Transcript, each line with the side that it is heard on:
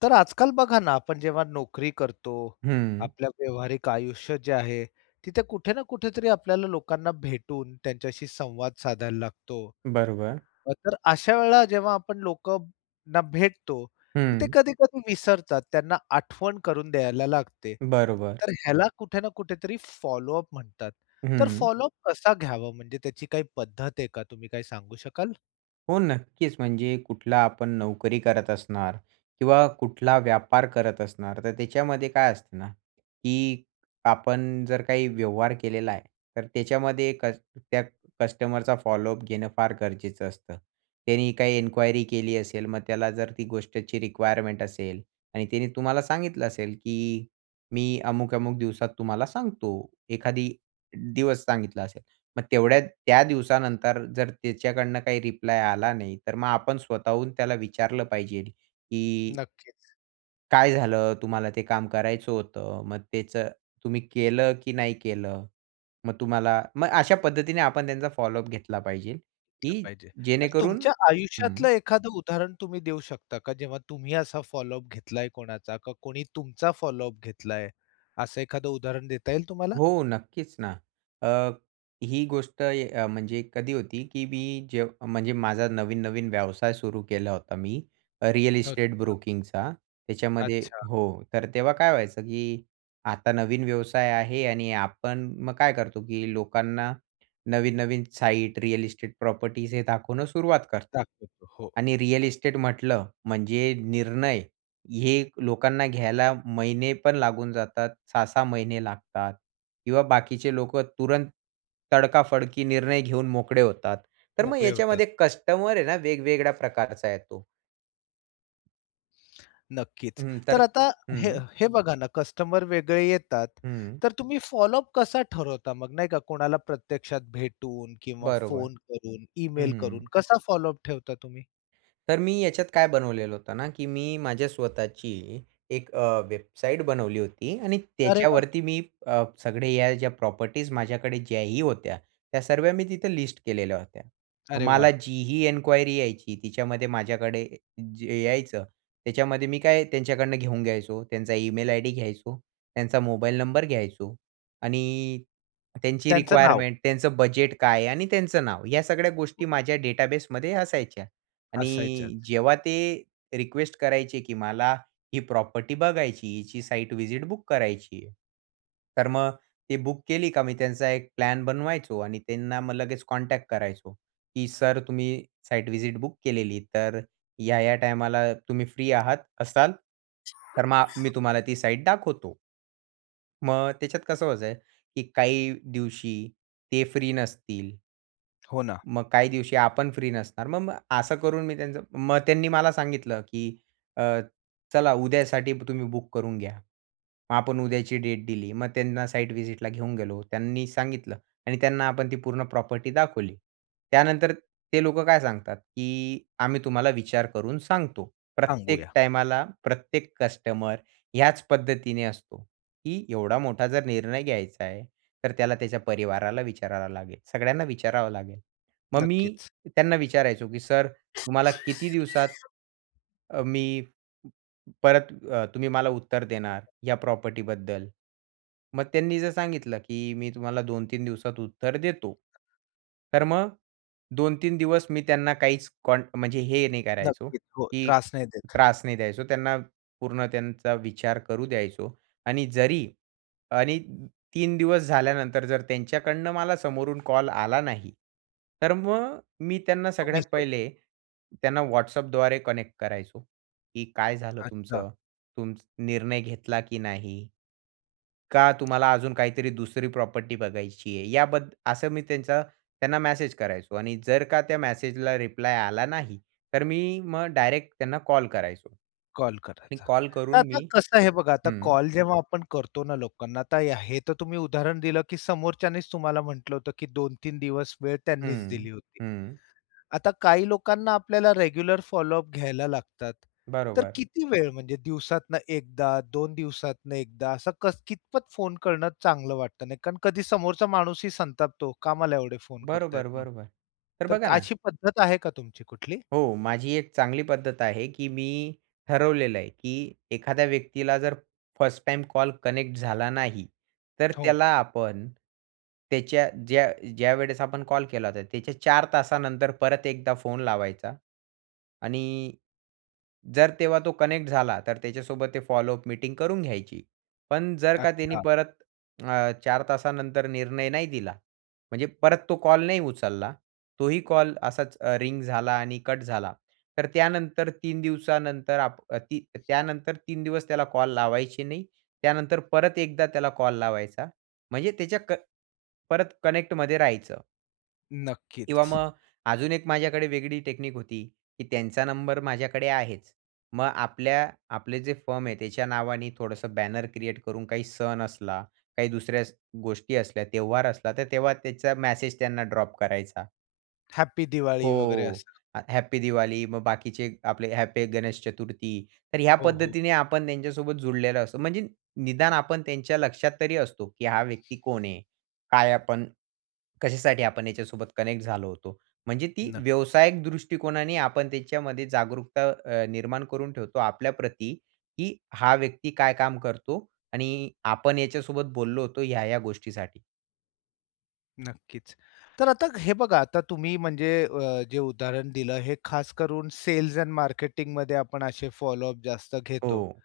left: तर आजकाल बघा ना आपण जेव्हा नोकरी करतो,
right: हम्म.
left: आपल्या व्यावहारिक आयुष्य जे आहे, तिथे कुठे ना कुठेतरी आपल्याला लोकांना भेटून त्यांच्याशी संवाद साधायला लागतो.
right: बरोबर.
left: अ, तर अशा वेळेला जेव्हा आपण लोकांना भेटतो तर ते
right: हम्म.
left: कधी-कधी विसरतात. त्यांना आठवण करून द्यायला लागते.
right: बरोबर.
left: तर ह्याला कुठे ना कुठेतरी फॉलो अप म्हणतात, तर
right: हम्म.
left: फॉलो अप कसा घ्यावा म्हणजे त्याची काही पद्धत आहे का तुम्ही काय सांगू शकाल?
right: हो, नक्कीच म्हणजे कुठला आपण नोकरी करत असणार किंवा कुठला व्यापार करत असणार तर त्याच्यामध्ये काय असतं ना, की आपण जर काही व्यवहार केलेला आहे तर त्याच्यामध्ये कस त्या कस्टमरचा फॉलो अप घेणं फार गरजेचं असतं. त्याने काही इन्क्वायरी केली असेल मग त्याला जर ती गोष्टची रिक्वायरमेंट असेल आणि तिने तुम्हाला सांगितलं असेल, की "मी अमुक-अमुक दिवसात तुम्हाला सांगतो," एखादी दिवस सांगितला असेल, मग तेवढ्या त्या दिवसानंतर जर त्याच्याकडनं काही रिप्लाय आला नाही, तर मग आपण स्वतःहून त्याला विचारलं पाहिजेल, की
left: नक्कीच.
right: काय झालं? तुम्हाला ते काम करायचं होतं मग तेचं तुम्ही केलं की नाही केलं? मग तुम्हाला मग अशा पद्धतीने आपण त्यांचा फॉलो अप घेतला पाहिजे,
left: [unintelligible]
right: की
left: पाहिजे. तर
right: जेणेकरून
left: तुमच्या
right: हं.
left: आयुष्यातलं एखादं उदाहरण तुम्ही देऊ शकता का, जेव्हा तुम्ही असा फॉलो अप घेतलाय कोणाचा का कोणी तुमचा फॉलो अप घेतलाय, असं एखादं उदाहरण देता येईल तुम्हाला?
right: हो, नक्कीच ना. अ, ही गोष्ट य म्हणजे कधी होती की मी जे म्हणजे माझा नवीन-नवीन व्यवसाय सुरू केला होता मी, रिअल
left: हो
right: इस्टेट
left: का.
right: ब्रोकिंगचा, त्याच्यामध्ये
left: अच्छा.
right: हो. तर तेव्हा काय व्हायचं, की आता नवीन व्यवसाय आहे आणि आपण मग काय करतो की लोकांना, नवीन-नवीन साईट रिअल इस्टेट प्रॉपर्टीज हे दाखवणं सुरुवात करतो.
left: दाखवतो, हो.
right: आणि रिअल इस्टेट म्हटलं, म्हणजे निर्णय, हे लोकांना घ्यायला महिने पण लागून जातात, 6-6 महिने लागतात किंवा बाकीचे लोकं तुरंत तडका-फडकी निर्णय घेऊन मोकळे होतात. तर मग
left: मोकळे होतात.
right: याच्यामध्ये कस्टमर आहे ना वेगवेगळ्या प्रकारचा येतो.
left: नक्कीच.
right: हं. तर
left: तर आता हे
right: हं.
left: हे बघा ना, कस्टमर वेगळे येतात.
right: हं.
left: तर तुम्ही फॉलो अप कसा ठरवता? मग नाही का कोणाला प्रत्यक्षात भेटून किंवा
right: बरोबर.
left: फोन करून, ईमेल करून,
right: हं.
left: कसा फॉलो अप ठेवता तुम्ही?
right: तर मी याच्यात काय बनवलेलं होतं ना, की मी, माझ्या स्वतःची एक अ, वेबसाईट बनवली होती आणि
left: अरे वा!
right: त्याच्यावरती मी अ, सगळे ह्या, ज्या प्रॉपर्टीज माझ्याकडे ज्याही होत्या. त्या सर्व्या मी तिथं लिस्ट केलेल्या होत्या.
left: अरे
right: मला
left: वा!
right: जीही इन्क्वायरी यायची, तिच्यामध्ये माझ्याकडे अ, जे यायचं, त्याच्यामध्ये मी काय, त्यांच्याकडनं घेऊन घ्यायचो. त्यांचा ईमेल आयडी घ्यायचो, त्यांचा मोबाईल नंबर घ्यायचो आणि त्यांची
left: त्यांचं नाव.
right: रिक्वायरमेंट, त्यांचं बजेट काय आणि त्यांचं नाव, या सगळ्या
left: व
right: गोष्टी, माझ्या डेटाबेसमध्ये असायच्या. आणि
left: असायच्यात.
right: जेव्हा, ते रिक्वेस्ट करायचे की मला, ही प्रॉपर्टी बघायची, हिची साईट विजिट बुक करायची आहे. तर मग ते बुक केली, का मी त्यांचा एक प्लॅन बनवायचो आणि त्यांना, मग लगेच कॉन्टॅक्ट करायचो, की सर, तुम्ही साइट विजिट बुक केलेली. तर ह्या, ह्या टायमाला तुम्ही फ्री आहात असाल? तर मग, मी तुम्हाला ती साईट दाखवतो. मग, त्याच्यात कसं व्हायचंय की काही दिवशी ते फ्री नसतील
left: हो ना.
right: मग काही दिवशी आपण फ्री नसणार. म मग असं करून, मी त्यांचं मग त्यांनी मला सांगितलं, की अ, "चला, उद्यासाठी तुम्ही बुक करून घ्या." मग, आपण उद्याची डेट दिली. मग त्यांना साइट व्हिजिटला घेऊन गेलो. त्यांनी सांगितलं आणि त्यांना आपण ती पूर्ण प्रॉपर्टी दाखवली. त्यानंतर, ते लोकं काय सांगतात, की "आम्ही तुम्हाला विचार करून सांगतो." प्रत्येक
left: सांगूया.
right: टाईमाला, प्रत्येक कस्टमर, ह्याच पद्धतीने असतो, की एवढा मोठा जर निर्णय घ्यायचा आहे. तर त्याला त्याच्या परिवाराला विचारावं लागेल, सगळ्यांना विचारावं लागेल. मग मी,
left: नक्कीच.
right: त्यांना विचारायचो, की सर तुम्हाला किती दिवसात अ, मी परत अ, तुम्ही मला उत्तर देणार, या प्रॉपर्टीबद्दल? मग, त्यांनी जर सांगितलं, की "मी, तुम्हाला 2-3 दिवसात उत्तर देतो." तर मग 2-3 दिवस मी त्यांना काहीच कॉन्ट म्हणजे, हे नाही करायचो,
left: नक्कीच. हो
right: की
left: त्रास नाही देत.
right: त्रास नाही द्यायचो. त्यांना पूर्ण त्यांचा विचार करू द्यायचो आणि जरी 3 दिवस झाल्यानंतर, जर त्यांच्याकडनं मला समोरून कॉल आला नाही. तर मग, मी त्यांना सगळ्यात
left: तुम्हीच मग
right: पहिले, त्यांना WhatsAppद्वारे कनेक्ट करायचो, की काय झालं
left: अच्छा.
right: तुमचं? तुमचं निर्णय घेतला की नाही? का तुम्हाला अजून काहीतरी दुसरी प्रॉपर्टी बघायची आहे? याबद्दल असं मी, त्यांचा त्यांना मेसेज करायचो आणि जर का, त्या मेसेजला रिप्लाय आला नाही. तर मी मग डायरेक्ट त्यांना कॉल करायचो.
left: कॉल
right: आणि
left: करायचा.
right: कॉल
left: तर,
right: करून
left: आता
right: मी
left: कसं आहे बघा,
right: हं.
left: आता जेव्हा आपण करतो ना लोकांना, तर हे तर, तुम्ही उदाहरण दिलं, की समोरच्यांनीच, तुम्हाला म्हटलं होतं, की 2-3 दिवस, वेळ त्यांनीच
right: हं.
left: दिली होती.
right: हं.
left: आता काही, लोकांना आपल्याला रेग्युलर फॉलो अप घ्यायला लागतात. तर
right: बरोबर.
left: किती वेळ? म्हणजे दिवसातनं एकदा, 2 दिवसातनं एकदा, असं कितपत फोन करणं चांगलं वाटत नाही? कारण, कधी समोरचा माणूसही संतापतो, "का मला एवढे फोन करतायेत
right: बरोबर,
left: म्हणून."
right: बरोबर. तर
left: तर,
right: बघा ना
left: अशी पद्धत आहे का तुमची कुठली?
right: हो. माझी एक चांगली पद्धत आहे की मी, ठरवलेलं आहे, की एखाद्या व्यक्तीला, जर फर्स्ट टाईम कॉल कनेक्ट झाला नाही. तर
left: हो.
right: त्याला आपण, त्याच्या ज्या ज्यावेळेस आपण कॉल केला होता, त्याच्या 4 तासानंतर परत एकदा फोन लावायचा. आणि जर तेव्हा तो कनेक्ट झाला, तर त्याच्यासोबत ते फॉलो अप मीटिंग करून घ्यायची. पण जर का त्यांनी
left: अच्छा.
right: परत अ, 4 तासानंतर निर्णय नाही दिला. म्हणजे परत तो कॉल नाही उचलला, तोही कॉल असाच रिंग झाला आणि कट झाला. तर त्यानंतर 3 दिवसानंतर आप ती त्यानंतर 3 दिवस त्याला कॉल लावायचे नाही. त्यानंतर परत एकदा त्याला कॉल लावायचा, म्हणजे त्याच्या क परत कनेक्टमध्ये राहायचं. किंवा
left: नक्कीच.
right: मग अजून एक माझ्याकडे वेगळी टेक्निक होती, की त्यांचा नंबर माझ्याकडे आहेच, मग आपल्या आपले जे फर्म आहे, त्याच्या नावाने थोडंसं बॅनर क्रिएट करून काही सण असला, काही दुसऱ्या स गोष्टी असल्या, सण-त्यौहार असला, तर तेव्हा त्याचा मेसेज त्यांना ड्रॉप करायचा.
left: हॅपी दिवाळी, वगैरे
right: हो,
left: असं.
right: ह हॅपी दिवाली, मग बाकीचे आपले ह हॅपी गणेश चतुर्थी. तर ह्या
left: हो, हो.
right: पद्धतीने आपण त्यांच्यासोबत जुडलेलो असतो, म्हणजे निदान आपण त्यांच्या लक्षात तरी असतो, की हा व्यक्ती कोण आहे, काय आपण, कशासाठी आपण याच्यासोबत कनेक्ट झालो होतो, म्हणजे ती
left: नक्कीच.
right: व्यावसायिक दृष्टिकोनाने आपण त्याच्यामध्ये जागरूकता अ, निर्माण करून ठेवतो आपल्याप्रती, की हा व्यक्ती काय काम करतो आणि आपण याच्यासोबत बोललो होतो ह्या-ह्या गोष्टीसाठी.
left: नक्कीच. तर आता हे बघा आता तुम्ही म्हणजे अ, जे उदाहरण दिलं हे खास करून सेल्स एंड मार्केटिंगमध्ये आपण असे फॉलोअप जास्त घेतो.
right: हो.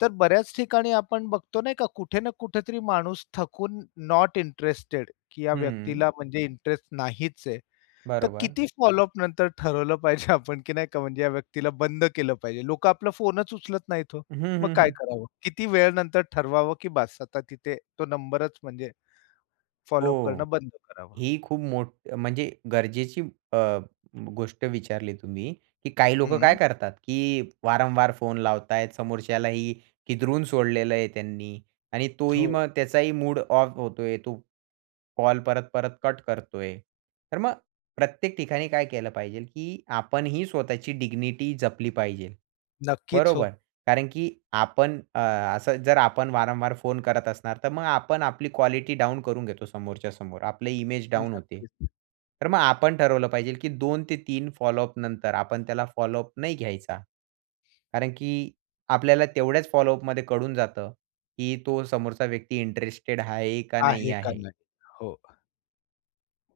left: तर बऱ्याच ठिकाणी आपण बघतो, नाही का, कुठे ना कुठेतरी माणूस थकून, नॉट इंटरेस्टेड, की या
right: हम्म.
left: व्यक्तीला म्हणजे इंटरेस्ट नाहीच आहे, तर
right: बरोबर.
left: किती फॉलोअपनंतर ठरवलं पाहिजे आपण, की नाही का, म्हणजे या व्यक्तीला बंद केलं पाहिजे. लोकं आपला फोनच उचलत नाहीत हो.
right: हं,
left: मग
right: हं,
left: काय
right: हं.
left: करावं? किती वेळानंतर ठरवावं, की बास आता तिथे तो नंबरच म्हणजे फॉलोअप
right: हो.
left: करणं बंद करावं?
right: ही खूप मोठ म्हणजे गरजेची अ, गोष्ट विचारली तुम्ही, की काही लोकं काय
left: हं.
right: करतात की वारंवार फोन लावत आहेत, समोरच्यालाही किदरून सोडलेलं आहे त्यांनी आणि तोही
left: हो.
right: मग त्याचाही मूड ऑफ होतोय तो कॉल परत-परत कट करतोय, तर मग प्रत्येक ठिकाणी काय केलं पाहिजेल की आपणही स्वतःची डिग्निटी जपली पाहिजे,
left: नक्कीच
right: बरोबर?
left: हो.
right: कारण की आपण अ, असं जर आपण वारंवार फोन करत असणार, तर मग आपण आपली क्वालिटी डाउन करून घेतो समोरच्या समोर. आपली इमेज डाउन होते.
left: नक्कीच.
right: तर मग आपण ठरवलं पाहिजेल की 2 ते 3 फॉलोअपनंतर आपण त्याला फॉलोअप नाही घ्यायचा. कारण की आपल्याला तेवढ्याच फॉलोअपमध्ये कळून जातं, की तो समोरचा व्यक्ती इंटरेस्टेड आहे का नाही
left: आहे का
right: आहे.
left: नाही? हो.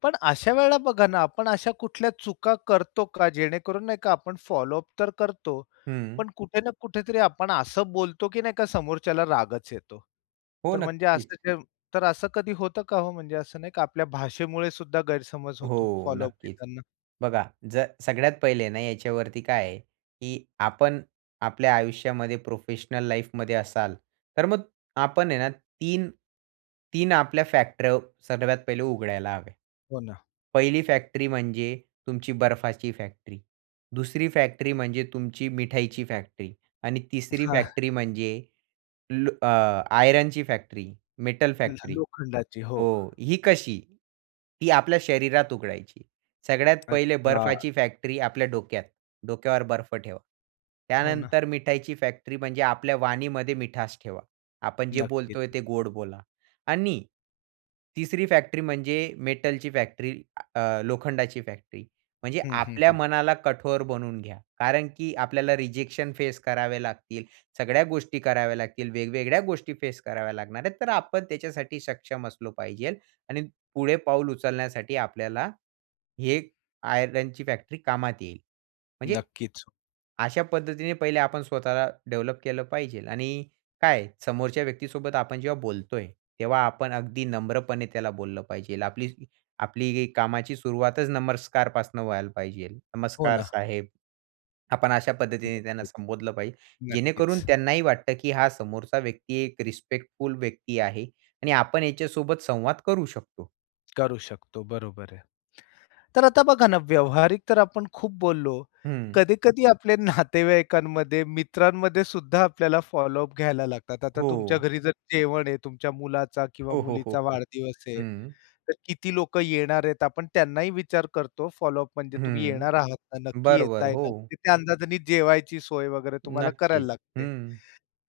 left: पण अशा वेळेला बघा ना, आपण अशा कुठल्या चुका करतो का जेणेकरून, नाही का, आपण फॉलोअप तर करतो,
right: हम्म.
left: पण कुठे ना कुठेतरी आपण असं बोलतो, की नाही का, समोरच्याला रागच येतो.
right: हो,
left: तर म्हणजे
right: नक्कीच.
left: असं तर असं कधी होतं का हो, म्हणजे असं नाही का आपल्या भाषेमुळे सुद्धा गैरसमज होतो
right: हो,
left: फॉलोअप
right: नक्कीच.
left: घेताना?
right: बघा जर सगळ्यात पहिले ना याच्यावरती काय आहे, की आपण आपल्या आयुष्यामध्ये, प्रोफेशनल लाईफमध्ये असाल, तर मग आपण आहे ना 3- 3 आपल्या फॅक्टऱ्या सर्वात पहिले उघडायला हव्या.
left: हो ना.
right: 1ली फॅक्ट्री म्हणजे तुमची बर्फाची फॅक्ट्री, 2री फॅक्ट्री म्हणजे तुमची मिठाईची फॅक्ट्री आणि 3री
left: हां.
right: फॅक्टरी म्हणजे लो अ, आयरनची फॅक्ट्री, मेटल
left: ल
right: फॅक्ट्री
left: लोखंडाची, हो.
right: हो. ही कशी? ती आपल्या शरीरात उघडायची. सगळ्यात पहिले
left: अच्छा.
right: बर्फाची फॅक्ट्री आपल्या डोक्यात, डोक्यावर बर्फ ठेवा.
left: हो ना.
right: त्यानंतर मिठाईची फॅक्टरी म्हणजे आपल्या वाणीमध्ये मिठास ठेवा, आपण जे
left: नक्कीच.
right: बोलतोय ते गोड बोला आणि 3री फॅक्टरी म्हणजे मेटलची फॅक्टरी, आ अ, लोखंडाची फॅक्टरी, म्हणजे
left: हं, हं,
right: आपल्या
left: हं.
right: मनाला कठोर बनवून घ्या, कारण की आपल्याला रिजेक्शन फेस करावे लागतील, सगळ्या गोष्टी कराव्या लागतील, वेगवेगळ्या गोष्टी फेस कराव्या लागणार आहेत, तर आपण त्याच्यासाठी सक्षम असलो पाहिजेल आणि पुढे पाऊल उचलण्यासाठी आपल्याला ही एक आयरनची फॅक्टरी कामात येईल. म्हणजे,
left: नक्कीच.
right: अशा पद्धतीने पहिले आपण स्वतःला डेव्हलप केलं पाहिजेल आणि काय समोरच्या व्यक्तीसोबत आपण जेव्हा बोलतोय, तेव्हा आपण अगदी नम्रपणे त्याला बोललं पाहिजेल, आपली आपली कामाची सुरुवातच नमस्कारपासून व्हायला पाहिजेल.
left: हो
right: "नमस्कार
left: ना.
right: साहेब," आपण अशा पद्धतीने त्यांना
left: नक्कीच.
right: संबोधलं पाहिजे, जेणेकरून
left: नक्कीच.
right: त्यांनाही वाटतं, की हा समोरचा व्यक्ती एक रिस्पेक्टफुल व्यक्ती आहे आणि आपण याच्यासोबत संवाद करू शकतो.
left: करू शकतो, बरोबर आहे. तर आता बघा ना, व्यावहारिक तर आपण खूप बोललो.
right: हम्म.
left: कधी-कधी आपल्या नातेवाईकांमध्ये, मित्रांमध्ये सुद्धा आपल्याला फॉलोअप घ्यायला लागतात. आता तुमच्या
right: हो.
left: घरी जर जेवण आहे, तुमच्या मुलाचा किंवा
right: हो, हो, हो,
left: मुलीचा
right: हो.
left: वाढदिवस आहे,
right: हम्म.
left: तर किती लोकं येणार आहेत, आपण त्यांनाही विचार करतो. फॉलोअप म्हणजे तुम्ही येणार
right: हम्म.
left: आहात ना, नक्की
right: बरोबर,
left: येताय ना.
right: हो.
left: तर त्या अंदाजाने जेवायची सोय वगैरे तुम्हाला करायला
right: नक्कीच.
left: लागते.
right: हम्म.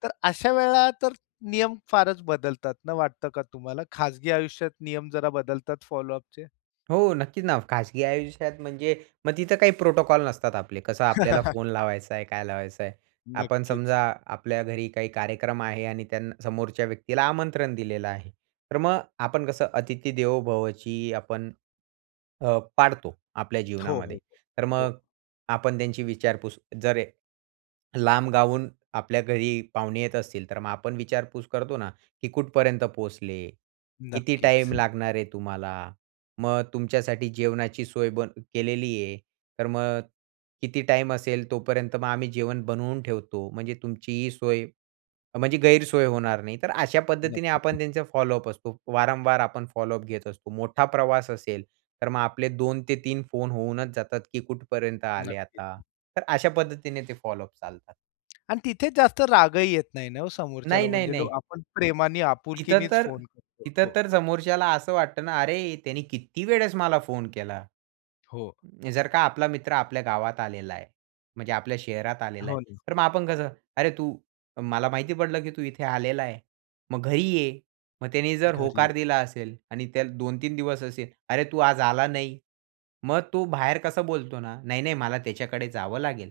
left: तर अशा वेळा तर नियम फारच बदलतात ना, वाटतं का तुम्हाला खाजगी आयुष्यात नियम जरा बदलतात फॉलोअपचे?
right: हो, नक्कीच ना. खाजगी आयुष्यात म्हणजे, मग तिथं काही प्रोटोकॉल नसतात आपले, कसं आपल्याला फोन लावायचा आहे, काय लावायचं आहे. आपण
left: नक्कीच.
right: समजा आपल्या घरी काही कार्यक्रम आहे आणि त्यां समोरच्या व्यक्तीला आमंत्रण दिलेलं आहे, तर मग आपण कसं अतिथी देवो भवची आपण अ, पाडतो आपल्या
left: हो,
right: जीवनामध्ये.
left: हो.
right: तर
left: हो.
right: मग आपण त्यांची विचारपूस जर लांब गावाहून आपल्या घरी पाहुणे येत असतील, तर मग आपण विचारपूस करतो ना, की "कुठपर्यंत पोहोचले? किती
left: नक्कीच.
right: टाईम लागणार आहे तुम्हाला? मग तुमच्यासाठी जेवणाची सोय बन केलेली आहे. तर मग किती टाईम असेल तोपर्यंत मग आम्ही जेवण बनवून ठेवतो, म्हणजे तुमची सोय, म्हणजे गैरसोय होणार नाही." तर अशा पद्धतीने
left: नक्कीच.
right: आपण त्यांचे फॉलोअप असतो. वारंवार आपण फॉलोअप घेत असतो. मोठा प्रवास असेल, तर मग आपले 2 ते 3 फोन होऊनच जातात, की कुठपर्यंत आले आता.
left: नक्कीच.
right: तर अशा पद्धतीने ते फॉलोअप चालतात.
left: आणि तिथे जास्त रागही येत नाही ना हो, समोरच्याला
right: नाही, नाही,
left: म्हणजे
right: नाही.
left: आपण प्रेमाने,
right: तिथं
left: आपुलकीनेच
right: तर
left: फोन करतो.
right: तिथं
left: हो.
right: तर, समोरच्याला असं वाटतं ना, "अरे, त्याने किती वेळेस मला फोन केला."
left: हो.
right: जर का आपला मित्र आपल्या गावात आलेला आहे. म्हणजे आपल्या शहरात आलेला
left: हो
right: आहे.
left: ना.
right: तर मग आपण कसं, अरे, तू मला माहिती पडलं की तू इथे आलेला आहे. मग घरी ये मग त्याने जर
left: घरी
right: होकार
left: ये.
right: दिला असेल आणि त्याला 2-3 दिवस असेल, अरे, तू आज आला नाही? मग तो बाहेर कसं बोलतो ना, "नाही, नाही, मला त्याच्याकडे जावं लागेल.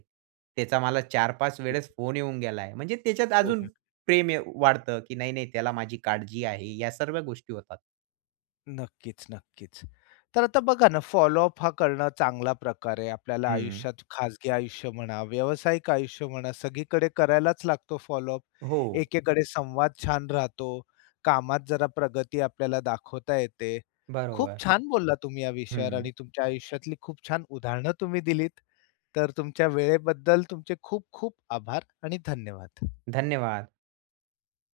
right: त्याचा मला 4-5 वेळेस
left: [unintelligible]
right: फोन येऊन गेलाय." म्हणजे त्याच्यात अजून
left: शोधण.
right: प्रेम अ, वाढतं की नाही, नाही, त्याला माझी काळजी आहे या सर्व गोष्टी होतात.
left: नक्कीच, नक्कीच. तर आता बघा ना फॉलोअप हा करणं चांगला प्रकार आहे. आपल्याला
right: हं.
left: आयुष्यात खाजगी आयुष्य म्हणा व्यावसायिक आयुष्य म्हणा सगळीकडे करायलाच लागतो फॉलोअप.
right: हो.
left: एकेकडे संवाद छान राहतो, कामात जरा प्रगती आपल्याला दाखवता येते. खूप
right: बरोबर.
left: छान बोललात तुम्ही या विषयावर
right: हं.
left: आणि तुमच्या आयुष्यातली खूप छान उदाहरणं तुम्ही दिलीत, तर तुमच्या वेळेबद्दल तुमचे खूप-खूप आभार आणि धन्यवाद.
right: धन्यवाद.